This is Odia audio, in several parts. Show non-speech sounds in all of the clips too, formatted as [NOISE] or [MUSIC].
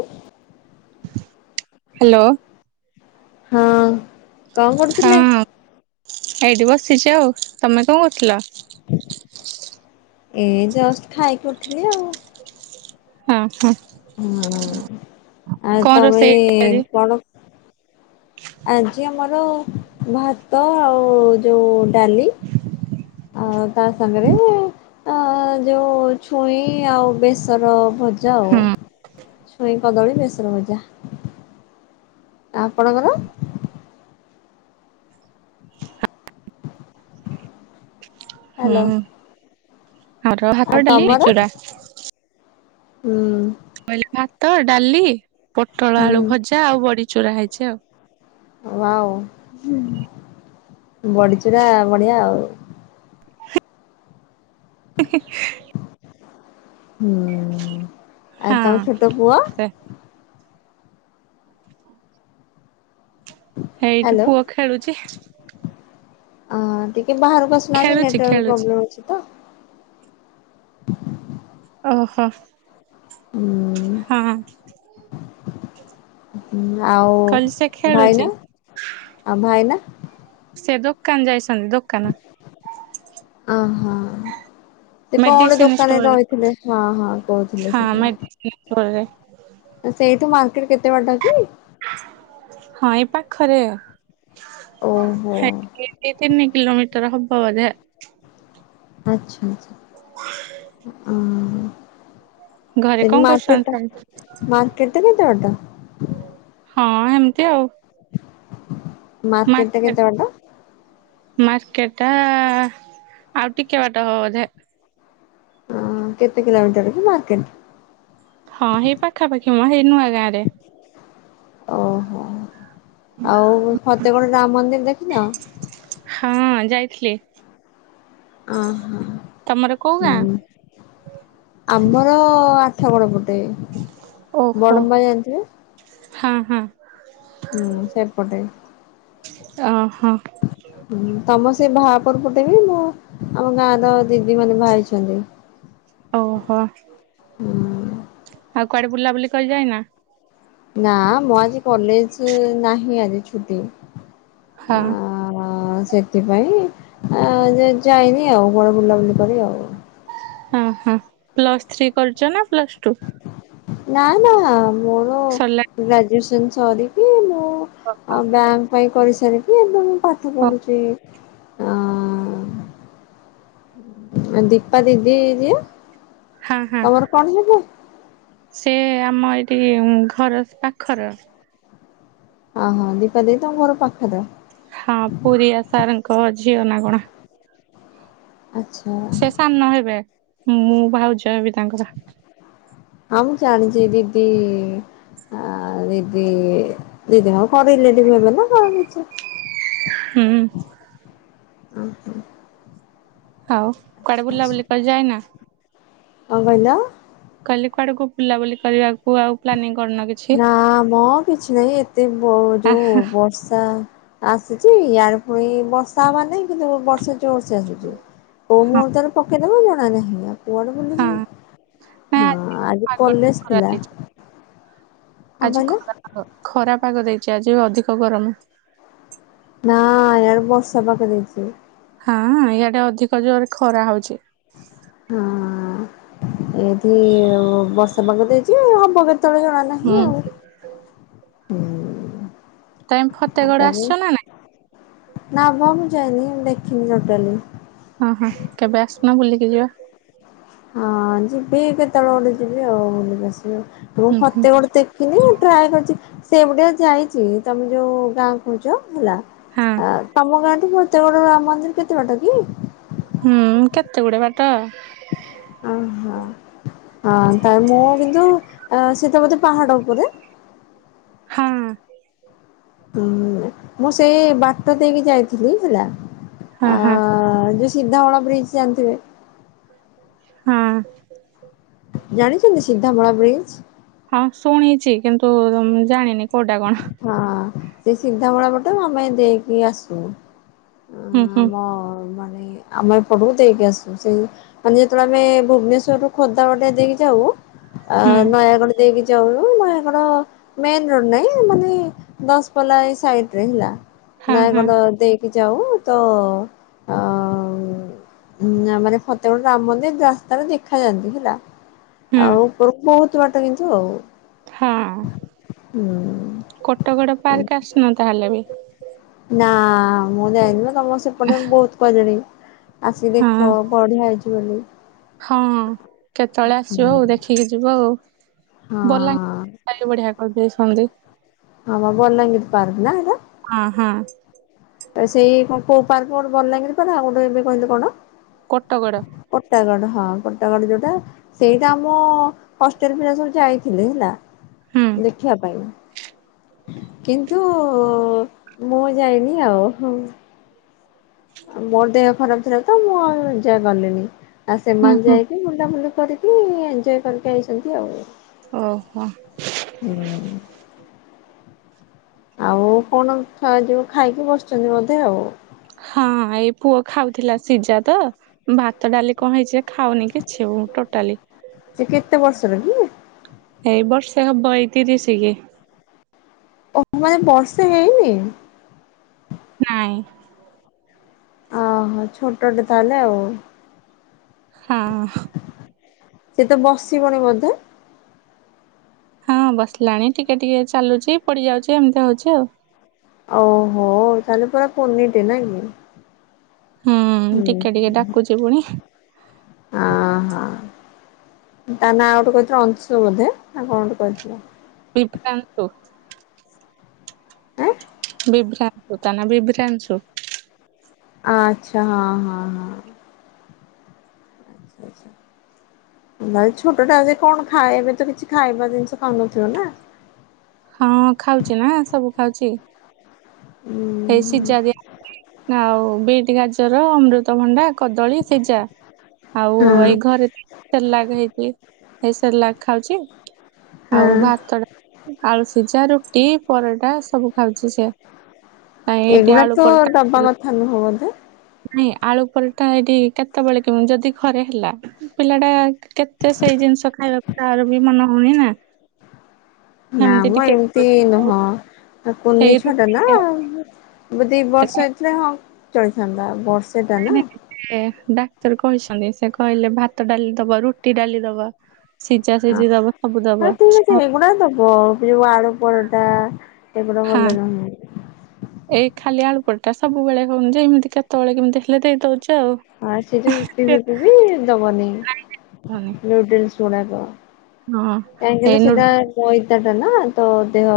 ହ ହ୍ୟାଲୋ। ହଁ କଣ ହଁ କରୁଥିଲେ? ଏଇଠି ବସିଛି ଆଉ। ତମେ କଣ କରୁଥିଲ? ଏ ଜଷ୍ଟ ଖାଇକି ଉଠିଲି ଆଉ। ହଁ ହଁ। ହଁ ଆଉ କଣ ତମେ ରୋଷେଇ କଣ ହଁ ଆଜି ଆମର ଭାତ ଆଉ ଯୋଉ ଡାଲି ଆ ତା ସାଙ୍ଗରେ ଆଁ ଯେଉଁ ଛୁଇଁ ଆଉ ବେସର ଭଜା ଆଉ ଛୁଇଁ କଦଳୀ ବେସର ଭଜା। ଆ ଆପଣଙ୍କର? ହୁଁ। ଆମର ଭାତ ଆ ଡାଲି ବଡ଼ି ତମର ଚୁରା ହୁଁ? କହିଲେ ଭାତ ଡାଲି ପୋଟଳ ଆଳୁ ହୁଁ ଭଜା ଆଉ ବଡି ଚୁରା ହେଇଛି ଆଉ। ହ ଆଉ ବଡିଚୂୁରା ବଢିଆ ଆଉ। ହି ହି। ହୁଁ ଆ ତମ ହଁ ଛୋଟ ପୁଅ? ଏଇଠି ହ୍ୟାଲୋ ପୁଅ ଖେଳୁଛି। ଅ ଟିକେ ବାହାରକୁ ଆସୁନାହାନ୍ତି ଖେଳୁଛି ନେଟୱାର୍କ ଖେଳୁଛି ପ୍ରୋବ୍ଲେମ୍ମ ଅଛି ତ। ଓହୋ ହୁଁ ହଁ। ଆଉ କହିଲି ସେ ଖେଳୁଛି ଭାଇନା ଆଉ ଭାଇନା? ସେ ଦୋକାନ ଯାଇଛନ୍ତି ଦୋକାନ। ଅ ହଁ। ସେ କଣ ଗେ ମେଡିସିନ ଦୋକାନରେ ଷ୍ଟୋରରେ ରହିଥିଲେ ହଁ ହଁ କହୁଥିଲେ ସେଦିନ। ଘରେ। ସେଇଠୁ ମାର୍କେଟ କେତେ ବାଟ କି? ହଁ ଏଇ ପାଖରେ। ଓହୋ ହେଟିକି ଏଠି ତିନି କିଲୋମିଟର ହବ ବୋଧେ। ଆଚ୍ଛା ଆଚ୍ଛା ଓ ଘରେ କଣ ତି ମାର୍କେଟା କରୁଛନ୍ତି? ମାର୍କେଟା କେତେ ବାଟ। ହଁ ହେମିତି ଆଉ। ଟା ମାର୍କେଟ କେତେ ବାଟ? ମାର୍କେଟା ଆଉ ଟିକେ ବାଟ ହବ ବୋଧେ। ହଁ କେତେ କିଲୋମିଟରକି ମାର୍କେଟ? ହଁ ହେଇ ପାଖାପାଖି ମ ହେଇ ନୂଆ ଗାଁ ରେ। ଓହୋ ଆଉ ଫତେଗଡ ରାମ ମନ୍ଦିର ଦେଖିନ? ହଁ ଯାଇଥିଲେ। ଅହ ତମର କୋଉ ଗାଁ? ହୁଁ ଆମର ଆ ଆଠଗଡ ପଟେ ଓହୋ ବଡମ୍ବା ଜାଣିଥିବେ? ହଁ ହଁ। ହୁଁ ସେପଟେ। ଅ ହଁ। ହୁଁ ତମ ସେ ଭାହାପର ପଟେ ବି ମୁଁ ଆମ ଗାଁ ର ଦିଦି ମାନେ ବାହା ହେଇଛନ୍ତି। ଓହୋ। ହୁଁ ଆଉ କୁଆଡ଼େ ବୁଲାବୁଲି କରି ଯାଇନା। ନା ମୁଁ ଆଜି କଲେଜ ନାହିଁ ଆଜି ଛୁଟି। ହଁ। ହଁ ସେଥିପାଇଁ ଯେ ଯାଇନି ଆଉ ବଡ଼ ବୁଲାବୁଲି କରି ଆଉ। ହଁ ହଁ ପ୍ଲସ୍ ଥ୍ରୀ କରଛ ନା ପ୍ଲସ୍ ଟୁ। ନା ନା ମୋର ସରିଲା ଗ୍ରାଜୁଏସନ ସରିକି ମୁଁ ଓ ଆ ବ୍ୟାଙ୍କ ପାଇଁ କରି ସାରିକି ଏବେ ମୁଁ ପାଠ ପଢୁଛି। ଅ ଉ ଦୀପା ଦିଦି ଯିଏ ହଁ ହଁ ତମର କଣ ହେବେ? ସେ ଆମ ଏଠି ଘର ପାଖର ଓହୋ ଦୀପା ଦିଦି ତମ ଘର ପାଖରେ। ହଁ ପୁରୀଆ ସାରଙ୍କ ଝିଅ ନା କଣ। ଆଚ୍ଛା। ସେ ସାନ ହେବେ ମୁଁ ଭାଉଜ ହେବି ତାଙ୍କର। ହଁ ମୁଁ ଜାଣିଛି ଦିଦି ଆ ଦିଦି ଦିଦିଙ୍କ କଣ ରିଲେଟିଭ ହେବେ ନା କଣ କିଛି ହୁଁ। ଉଁହ। ଆଉ କୁଆଡେ ବୁଲା ଆଚ୍ଛା ବୁଲି କରି ଯାଇନା? କଣ କହିଲ? କାଲି କୁଆଡକୁ ବୁଲାବୁଲି କରିବାକୁ ଆଉ ପ୍ଲାନିଂ କରିନ କିଛି? ନା ମ କିଛି ନାହିଁ ଏତେ ବ ଆ ଯୋଉ ହଁ ବର୍ଷା ଆସୁଛି ୟାଡେ ପୁଣି ବର୍ଷା ହବାର ନାହିଁ କିନ୍ତୁ ବର୍ଷା ଜୋରସେ ଆସୁଛି। କୋଉ ମୁହୁର୍ତ୍ତରେ ପକେଇଦବ ଜଣା ନାହିଁ ଆଉ। କୁଆଡେ ବୁଲି ହଁ ନା ଯିବି ହଁ ଆଜି ପାଗ କଲେଜ ଖରା ଥିଲା। ଦେଇଛି କଣ ଆଜି କହିଲ ଖରାପାଗ ଖରା ପାଗ ଦେଇଛି ଆଜି ଅଧିକ ଗରମ। ନା ୟାଡେ ବର୍ଷା ପାଗ ଦେଇଚି। ହଁ ୟାଡେ ଅଧିକ ଜୋର ଖରା ହଉଛି। ହୁଁ। ଏଠି ବର୍ଷା ପାଗ ଦେଇଛି ହବ କେତେବେଳେ ଜଣା ନାହିଁ। ନାହିଁ ହୁଁ ଆଉ ହୁଁ। ତମେ ଫତେଗଡ ଆସଛ ନା ନାଇଁ। ନା ମ ମୁଁ ଯାଇନି ଦେଖିନି ଟୋଟାଲି। ଅ ହଁ କେବେ ଆସୁନ ବୁଲିକି ଯିବା। ହଁ ଯିବି କେତେବେଳେ ଗୋଟେ ଯିବି ଆଉ ବୁଲ ଆସିବି ଆ ମୁଁ ହୁଁ ହୁଁ ଫତେଗଡ ତେ ଦେଖିନି ଟ୍ରାଏ କରିଛି ସେ ପଟେ ଯାଇଛି ତମେ ଯୋଉ ଗାଁ କହୁଛ ହେଲା। ହଁ। ତମ ଗାଁଠୁ ଫତେଗଡ଼ ରାମ ମନ୍ଦିର କେତେ ବାଟ କି। ହୁଁ କେତେ ଗୁଡଏ ବାଟ। ଅହୋ ହ ତା ମୁଁ କିନ୍ତୁ ଅ ସେତ ବୋଧେ ପାହାଡ ଉପରେ। ହୁଁ। ହୁଁ ମୁଁ ସେଇ ବାଟ ଦେଇକି ଯାଇଥିଲି ହେଲା। ହଁ ହଁ ଆ ସିଧାମଳ ବ୍ରିଜ୍ ଜାଣିଥିବେ? ହଁଅ। ଜାଣିଚନ୍ତି ସିଧାମଳା ବ୍ରିଜ? ହଁ ଶୁଣିଚି କିନ୍ତୁ ଜାଣିନି କୋଉଟା କଣ। ହଁ ସେ ସିଧାମଳା ପଟେ ଆମେ ଦେଇକି ଆସୁ। ହୁଁ ହୁଁ। ହଁ ମାନେ ଆମେ ଏପଟକୁ ଦେଇକି ଆସୁ। ସେଇ ହଁ ଯେତେବେଳେ ଆମେ ଭୁବନେଶ୍ଵରରୁ ଖୋର୍ଦ୍ଧା ବାଟେ ଦେଇକି ଯାଉ ଆ ହୁଁ। ନୟାଗଡ ଦେଇକି ଯାଉ ନୟାଗଡ ମେନ ରୋଡ ନାଁଇ ମାନେ ଦଶପଲ୍ଲା ଏଇ ସାଇଟରେ ହେଲା। ହଁ ହଁ ନୟାଗଡ ଦେ ଇକି ଯାଉ ତ ମାନେ ଫତେଗଡ ରାମ ମନ୍ଦିର ରାସ୍ତାରେ ଦେଖାଯାଆନ୍ତି ହେଲା। ହୁଁ ଆଉ ଉପର ବୋହୁତ ବାଟ କିନ୍ତୁ ଆଉ। ହୁଁ ହୁଁ। କୋଟଗଡ ପାର୍କ ଆସିନ ତାହେଲେ ବି? ନାଁ ମୁଁ ଯାାଇନି ତ ତମ ସେପଟେ ବୋହୁତ କହିଲେଣି। ଆସିକି ହଁ। ଦେଖ ବଢିଆ ହେଇଚି ବୋଲି। ହଁ କେତେବେଳେ ଆସିବ ହୁଁ। ଆଉ ଦେଖିକି ଯିବ ଆଉ ବଲା ହଁ [UNINTELLIGIBLE] ବଢିଆ କରିଦେଇଚନ୍ତି। ହଁ ବା ବଲାଙ୍ଗିର ପାର୍କ ନା ଏଇଟା? ହୁଁ ହୁଁ। ତ ସେଇ କୋଉ ପାର୍କ ଗୋଟେ ବଲାଙ୍ଗିର କହିଲ ଆଉ ଗୋଟେ ଏବେ କହିଲ କଣ? କୋଟଗଡ। କୋଟାଗଡ ହଁ କୋଟାଗଡ ଯୋଉଟା ସେଇଟା ଆମ ହଷ୍ଟେଲ ପିଲା ସବୁ ଯାଇଥିଲେ ହେଲା। ହୁଁ ଦେଖିବା ପାଇଁ। କିନ୍ତୁ ମୁଁ ଯାଇନି ଆଉ ହୁଁ। ମୋର ଦେହ ଖରାପ ଥିଲା ତ ମୁଁ ଆଉ ଯା ଗଲିନି। ଆଉ ହୁଁ ସେମାନେ ହୁଁ ଯାଇକି ବୁଲାବୁଲି କରି କି ଏଞ୍ଜୟ କରିକି ଆଇଚନ୍ତି ଆଉ। ଓହୋ। ହୁଁ। ଆଉ କଣ ଖିଆ ଯିବ ଖାଇକି ବସିଚନ୍ତି ବୋଧେ ଆଉ। ହଁ ଏଇ ପୁଅ ଖାଉଥିଲା ସିଜା ତ। ଭାତ, ଡାଲି କଣ ହେଇଚି ଯେ ଖାଉନି ଆଉ କିଛି ଟୋଟାଲି। ସେ କେତେ ବର୍ଷର କି? ଏଇ ବର୍ଷେ ହବ ଏଇ ତିରିଶ କି। ଓ ମାନେ ବର୍ଷା ହେଇନି? ନାଇଁ। ଓହୋ ଛୋଟଟେ ତାହେଲେ ଆଉ। ହୁଁ। [UNINTELLIGIBLE] ସେ ତ ବସିବଣି ବୋଧେ? ହଁ ବସିଲାଣି ଟିକେ ଟିକେ ଚାଲୁଚି ପଡିଯାଉଚି ଏମିତି ହୋଉଚି ଆଉ। ଓହୋ ତାହେଲେ ପରା କୁନିଟେ ନାଁ କିି। ହୁଁ ଉଁ ଟିକେ ଟିକେ ହୁଁ ଡାକୁଛି ପୁଣି ଅଂ ହଁ। ତା ନାଁ ଗୋଟେ କହିଥିଲ ଅଂଶୁ ବୋଧେ ନା କଣ ଗୋଟେ କହିଥିଲେ। ବିଭ୍ରାନଶୁ। ଆଁ ବିଭ୍ରାନଶୁ ତାନା ବିଭ୍ରାନଶୁ। ଆଚ୍ଛା, ହଁ, ହଁ, ହଁ। ଆଛା। ଭାଇ ଛୋଟଟା ଯେ କଣ ଖାଏ, ଏବେ ତ କିଛି ଖାଇବା ଜିନିଷ ଖାଉନଥିବ ନା? ହଁ, ଖାଉଛି ନା ସବୁ ଖାଉଛି। ଉଁ ଏଇ ହୁଁ ସିଝା ଦିଆ ହଉଚି, ଆଉ ବିଟ୍, ଗାଜର ଅମୃତ ଭଣ୍ଡା। କଦଳୀ ସିଜା ଆଉ ଏଇ ହଁ ଘରେ ସେରେଲାକ ହେଇଚି, ହେଇ ସେରେଲାକ ଖାଉଛି, ଆଉ ହଁ ଭାତ ଟା ଆଳୁ ସିଝା, ରୁଟି, ପରଟା ସବୁ ଖାଉଛି ସେ। ଏଇଠି ଏଗୁଡା ଆଳୁ ତ ପରଟା କରିଥିଲେ ଦବା କଥା ନୁହଁ ବୋଧେ? ନାଇଁ ଆଳୁ ପରଟା ଏଟି କେତେବେଳେ କେମତି ଯଦି ଘରେ ହେଲା ପିଲା ଟା କେତେ ସେଇ ଜିନିଷ ଖାଇବାକୁ ତାର ବି ମନ ହଉନି ନା ହେମତି ଟିକେ ତି ନୁହଁ କୁନି ହେଇ ଛୁଆ ଟା ରୁଟି ନା ଦି ବର୍ଷ ହେଇଥିଲେ ହଁ ଚଳିଥାନ୍ତା, ବର୍ଷେ ଟା ନା ଏ ଡାକ୍ତର କହିଛନ୍ତି, ସେ କହିଲେ ଭାତ, ଡାଲି ଦବ, ରୁଟି ଡାଲି ଦବ। ସିଜା ସିଯି ଦବ ସବୁ ଦବ। ସେଗୁଡା ଦବ, ସେ ଯୋଉ ଆଳୁ ପରଟା ସେଗୁଡା ହଁ ଭଲ ନୁହେଁ। ଏଇ ଖାଲି ଆଳୁ ପରଟା ସବୁବେଳେ ହଉନି ଯେ ଏମିତି କେତେବେଳେ କେମିତି ହେଲେ ଦେଇ ଦଉଛି ଆଉ। ଆଁ ସେଯୋଉ ଇପି ଫିପି ବି ଦବନେଇ ହଉନି। ନୁଡୁୁଲସ ଗୁଡାକ। ହଁ। କାହିଁକି ନା ହେଇ ନୁ ସେଟା ମଇତାଟା ନା ତ ଦେହ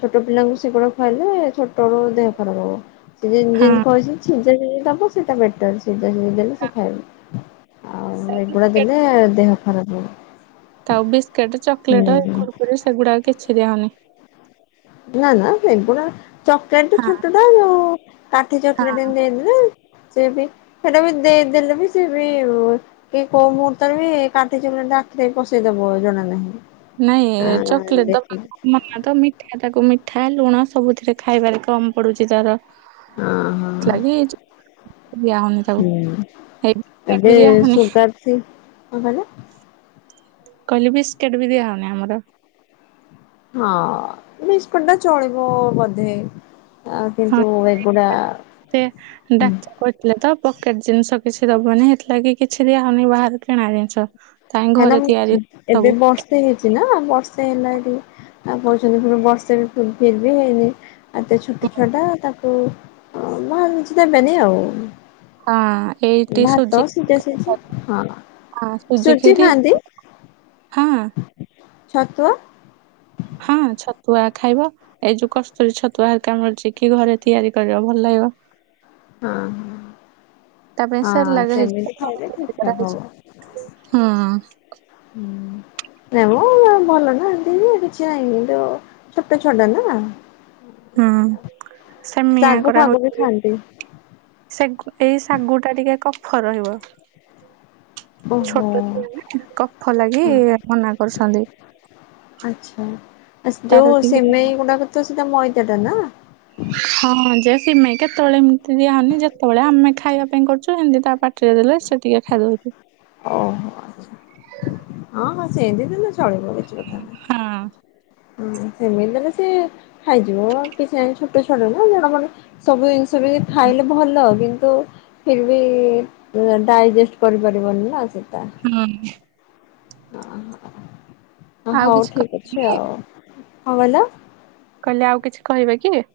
ଛୋଟ ପିଲାଙ୍କୁ ସେଗୁଡା ଖୁଆଲେ ଛୋଟ ରୁ ଦେହ ଖରାପ ହବ। ସେ ଜେନ୍ ହଁ ଯେନ୍ କହିଚନ୍ତି ସିଝା ଶିଯି ଦବ ସେଇଟା ବେଟର ସିଝା ସିଝି ଦେଲେ ସେ ଖାଇବ। ଆଉ ଏଗୁଡା ଦେଲେ ଦେହ ଖରାପ ହବ। ତାକୁ ବିସ୍କିଟ ଚକଲେଟ ହୁଁ। କୁରୁ କୁରୀ ସେଗୁଡାକ କିଛି ଦିଆ ହୋଉନି। ନା ନା ସେଗୁଡା ଚକଲେଟ ହଁ ଛୋଟଟା ଯୋଉ କାଠି ହଁ ଚକଲେଟ ଏନ୍ ଦେଇଦେଲେ ସେ ବି ସେଟା ବି ଦେଇ ଦେଲେ ବି ସେବି କି କୋଉ ମୁହୂର୍ତ୍ତରେ ବି କାଠି ଚକଲେଟଟା ଆଖିରେ ବି ପସେଇଦବ ଜଣା ନାହିଁ। ନାଇଁ ଆଁ ଚକଲେଟ ଦବା ଦେଖି [UNINTELLIGIBLE] ନା ତ ମିଠା ତାକୁ ମିଠା ଲୁଣ ସବୁଥିରେ ଖାଇବାରେ କମ ପଡୁଚି ତାର। ହଁ ହଁ ଲାଗିଛ ଦିଆ ହୋଉନି ହୁଁ ତାକୁ [UNINTELLIGIBLE] ଦିଆ ହଉନି। କଁ କହିଲେ? କହିଲି ବିସ୍କଟ ବି ଦିଆ ହଉନି ଆମର। ହଁ ବିସ୍କୁଟ୍ ଟା ଚଳିିବ ବୋଧେ। ଆ ହଁ କିନ୍ତୁ ଏଗୁଡା, ସେ ଉଁ। ଡାକ୍ତର କହିଥିଲେ ତ ପକେଟ ଜିନିଷ କିଛି ଦବନି ହେଥିଲାଗି କିଛି ଦିଆହଉନି ବାହାରୁ କିଣା ଜିନିଷ। ତାଇଁ ହେନା ଘରେ ମୁ ତିଆରି ସବୁ ଏବେ ବ ବର୍ଷେ ହେଇଛି ନା ବର୍ଷେ ହେଲା ଏଠି ଆ କହୁଛନ୍ତି ପୁଣି ବର୍ଷେ ବି ଫିର୍ ବି ହେଇନି। ଆ ଏତେ ଛୋଟ ଛୁଆଟା ତାକୁ ବାହାରୁ କିଛି ଦେବେନି ଆଉ। ହଁ ଏଇଟି ଭାତ ସୁଜି ସିଝା ସିଝି ହଁ ହଁ ସୁଜି ଖିରି, ହଁ। ଛତୁଆ। ହୁଁ ଛତୁଆ ଖାଇବ। ଏଇ ଯୋଉ କସ୍ତୁରୀ ଛତୁଆ ହେରିକା ମିଳୁଛି କି ଘରେ ତିଆରି କରିବ ଭଲ ଲାଗିବ। ହଁ ହଁ ସେମିତି ଖାଇଲେ ଠିକ୍ ଠାକ୍ ହବ। [UNINTELLIGIBLE] ହୁଁ। ହୁଁ। ନାଇ ମୁ ଭଲ ନାହାନ୍ତି କିଛି ନାହିଁ କିନ୍ତୁ ଛୋଟା ଛୁଆଟା ନା ହୁଁ ସେମିଆ ଶାଗୁ କରା ଫାଗୁ ବି ହଉଥିବେ। ଖାଆନ୍ତି ସେ ଗୁଟେ ଶାଗୁ ଟା ଟିକେ କଫ ରହିବ। ଓହୋ ଛୋଟ ଛୁଆ ନା କଫ ଲାଗି ହଁ। ମନା କରୁଛନ୍ତି। ଆଚ୍ଛା ଆ ସ ତାର ଯୋଉ ଟିକେ ସୀମେଇ ଗୁଡ଼ାକ ତ ସେଟା ମଇଦାଟା ନା? ହଁ ଯେ ସିମେଇଁ କେତେବେଳେ ଏମିତି ଦିଆହଉନି ଯେତେବେଳେ ଆମେ ଖାଇବା ପାଇଁ କରୁଛୁ ଏମିତି ତା ପା ଟି ରେ ଦେଲେ ସେ ଟିକେ ଖାଇଦଉଛି। ଓହୋ ଆ୍ଛା ହଁ ହଁ ସେମତି ଦେଲେ ଚଳିବ କିଛି କଥା ନାହିଁ। ହଁ। ହୁଁ ସେମିତି ହେଲେ ସିଏ ଖାଇଯିବ କିଛି ନାଇଁ ଛୋଟ ଛୁଆଟା ନା ଜଣ ମ ସବୁ ଜିନିଷ ବି ଖାଇଲେ ଭଲ କିନ୍ତୁ ଫିର୍ ବି ଡାଇଜେଷ୍ଟ କରିପାରିବନି ନା ସେଇଟା। ହୁଁ। ହହ ହଁ ଆଉ ହଉ କିଛି ଠିକ୍ ଅଛି ଆଉ କଣ କହିଲ? କହିଲି ଆଉ କିଛି କହିବେ କି?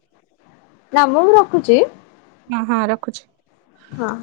ନ ମୁଁ ରଖୁଛି? ହଁ ହଁ ରଖୁଛି। ହଁ।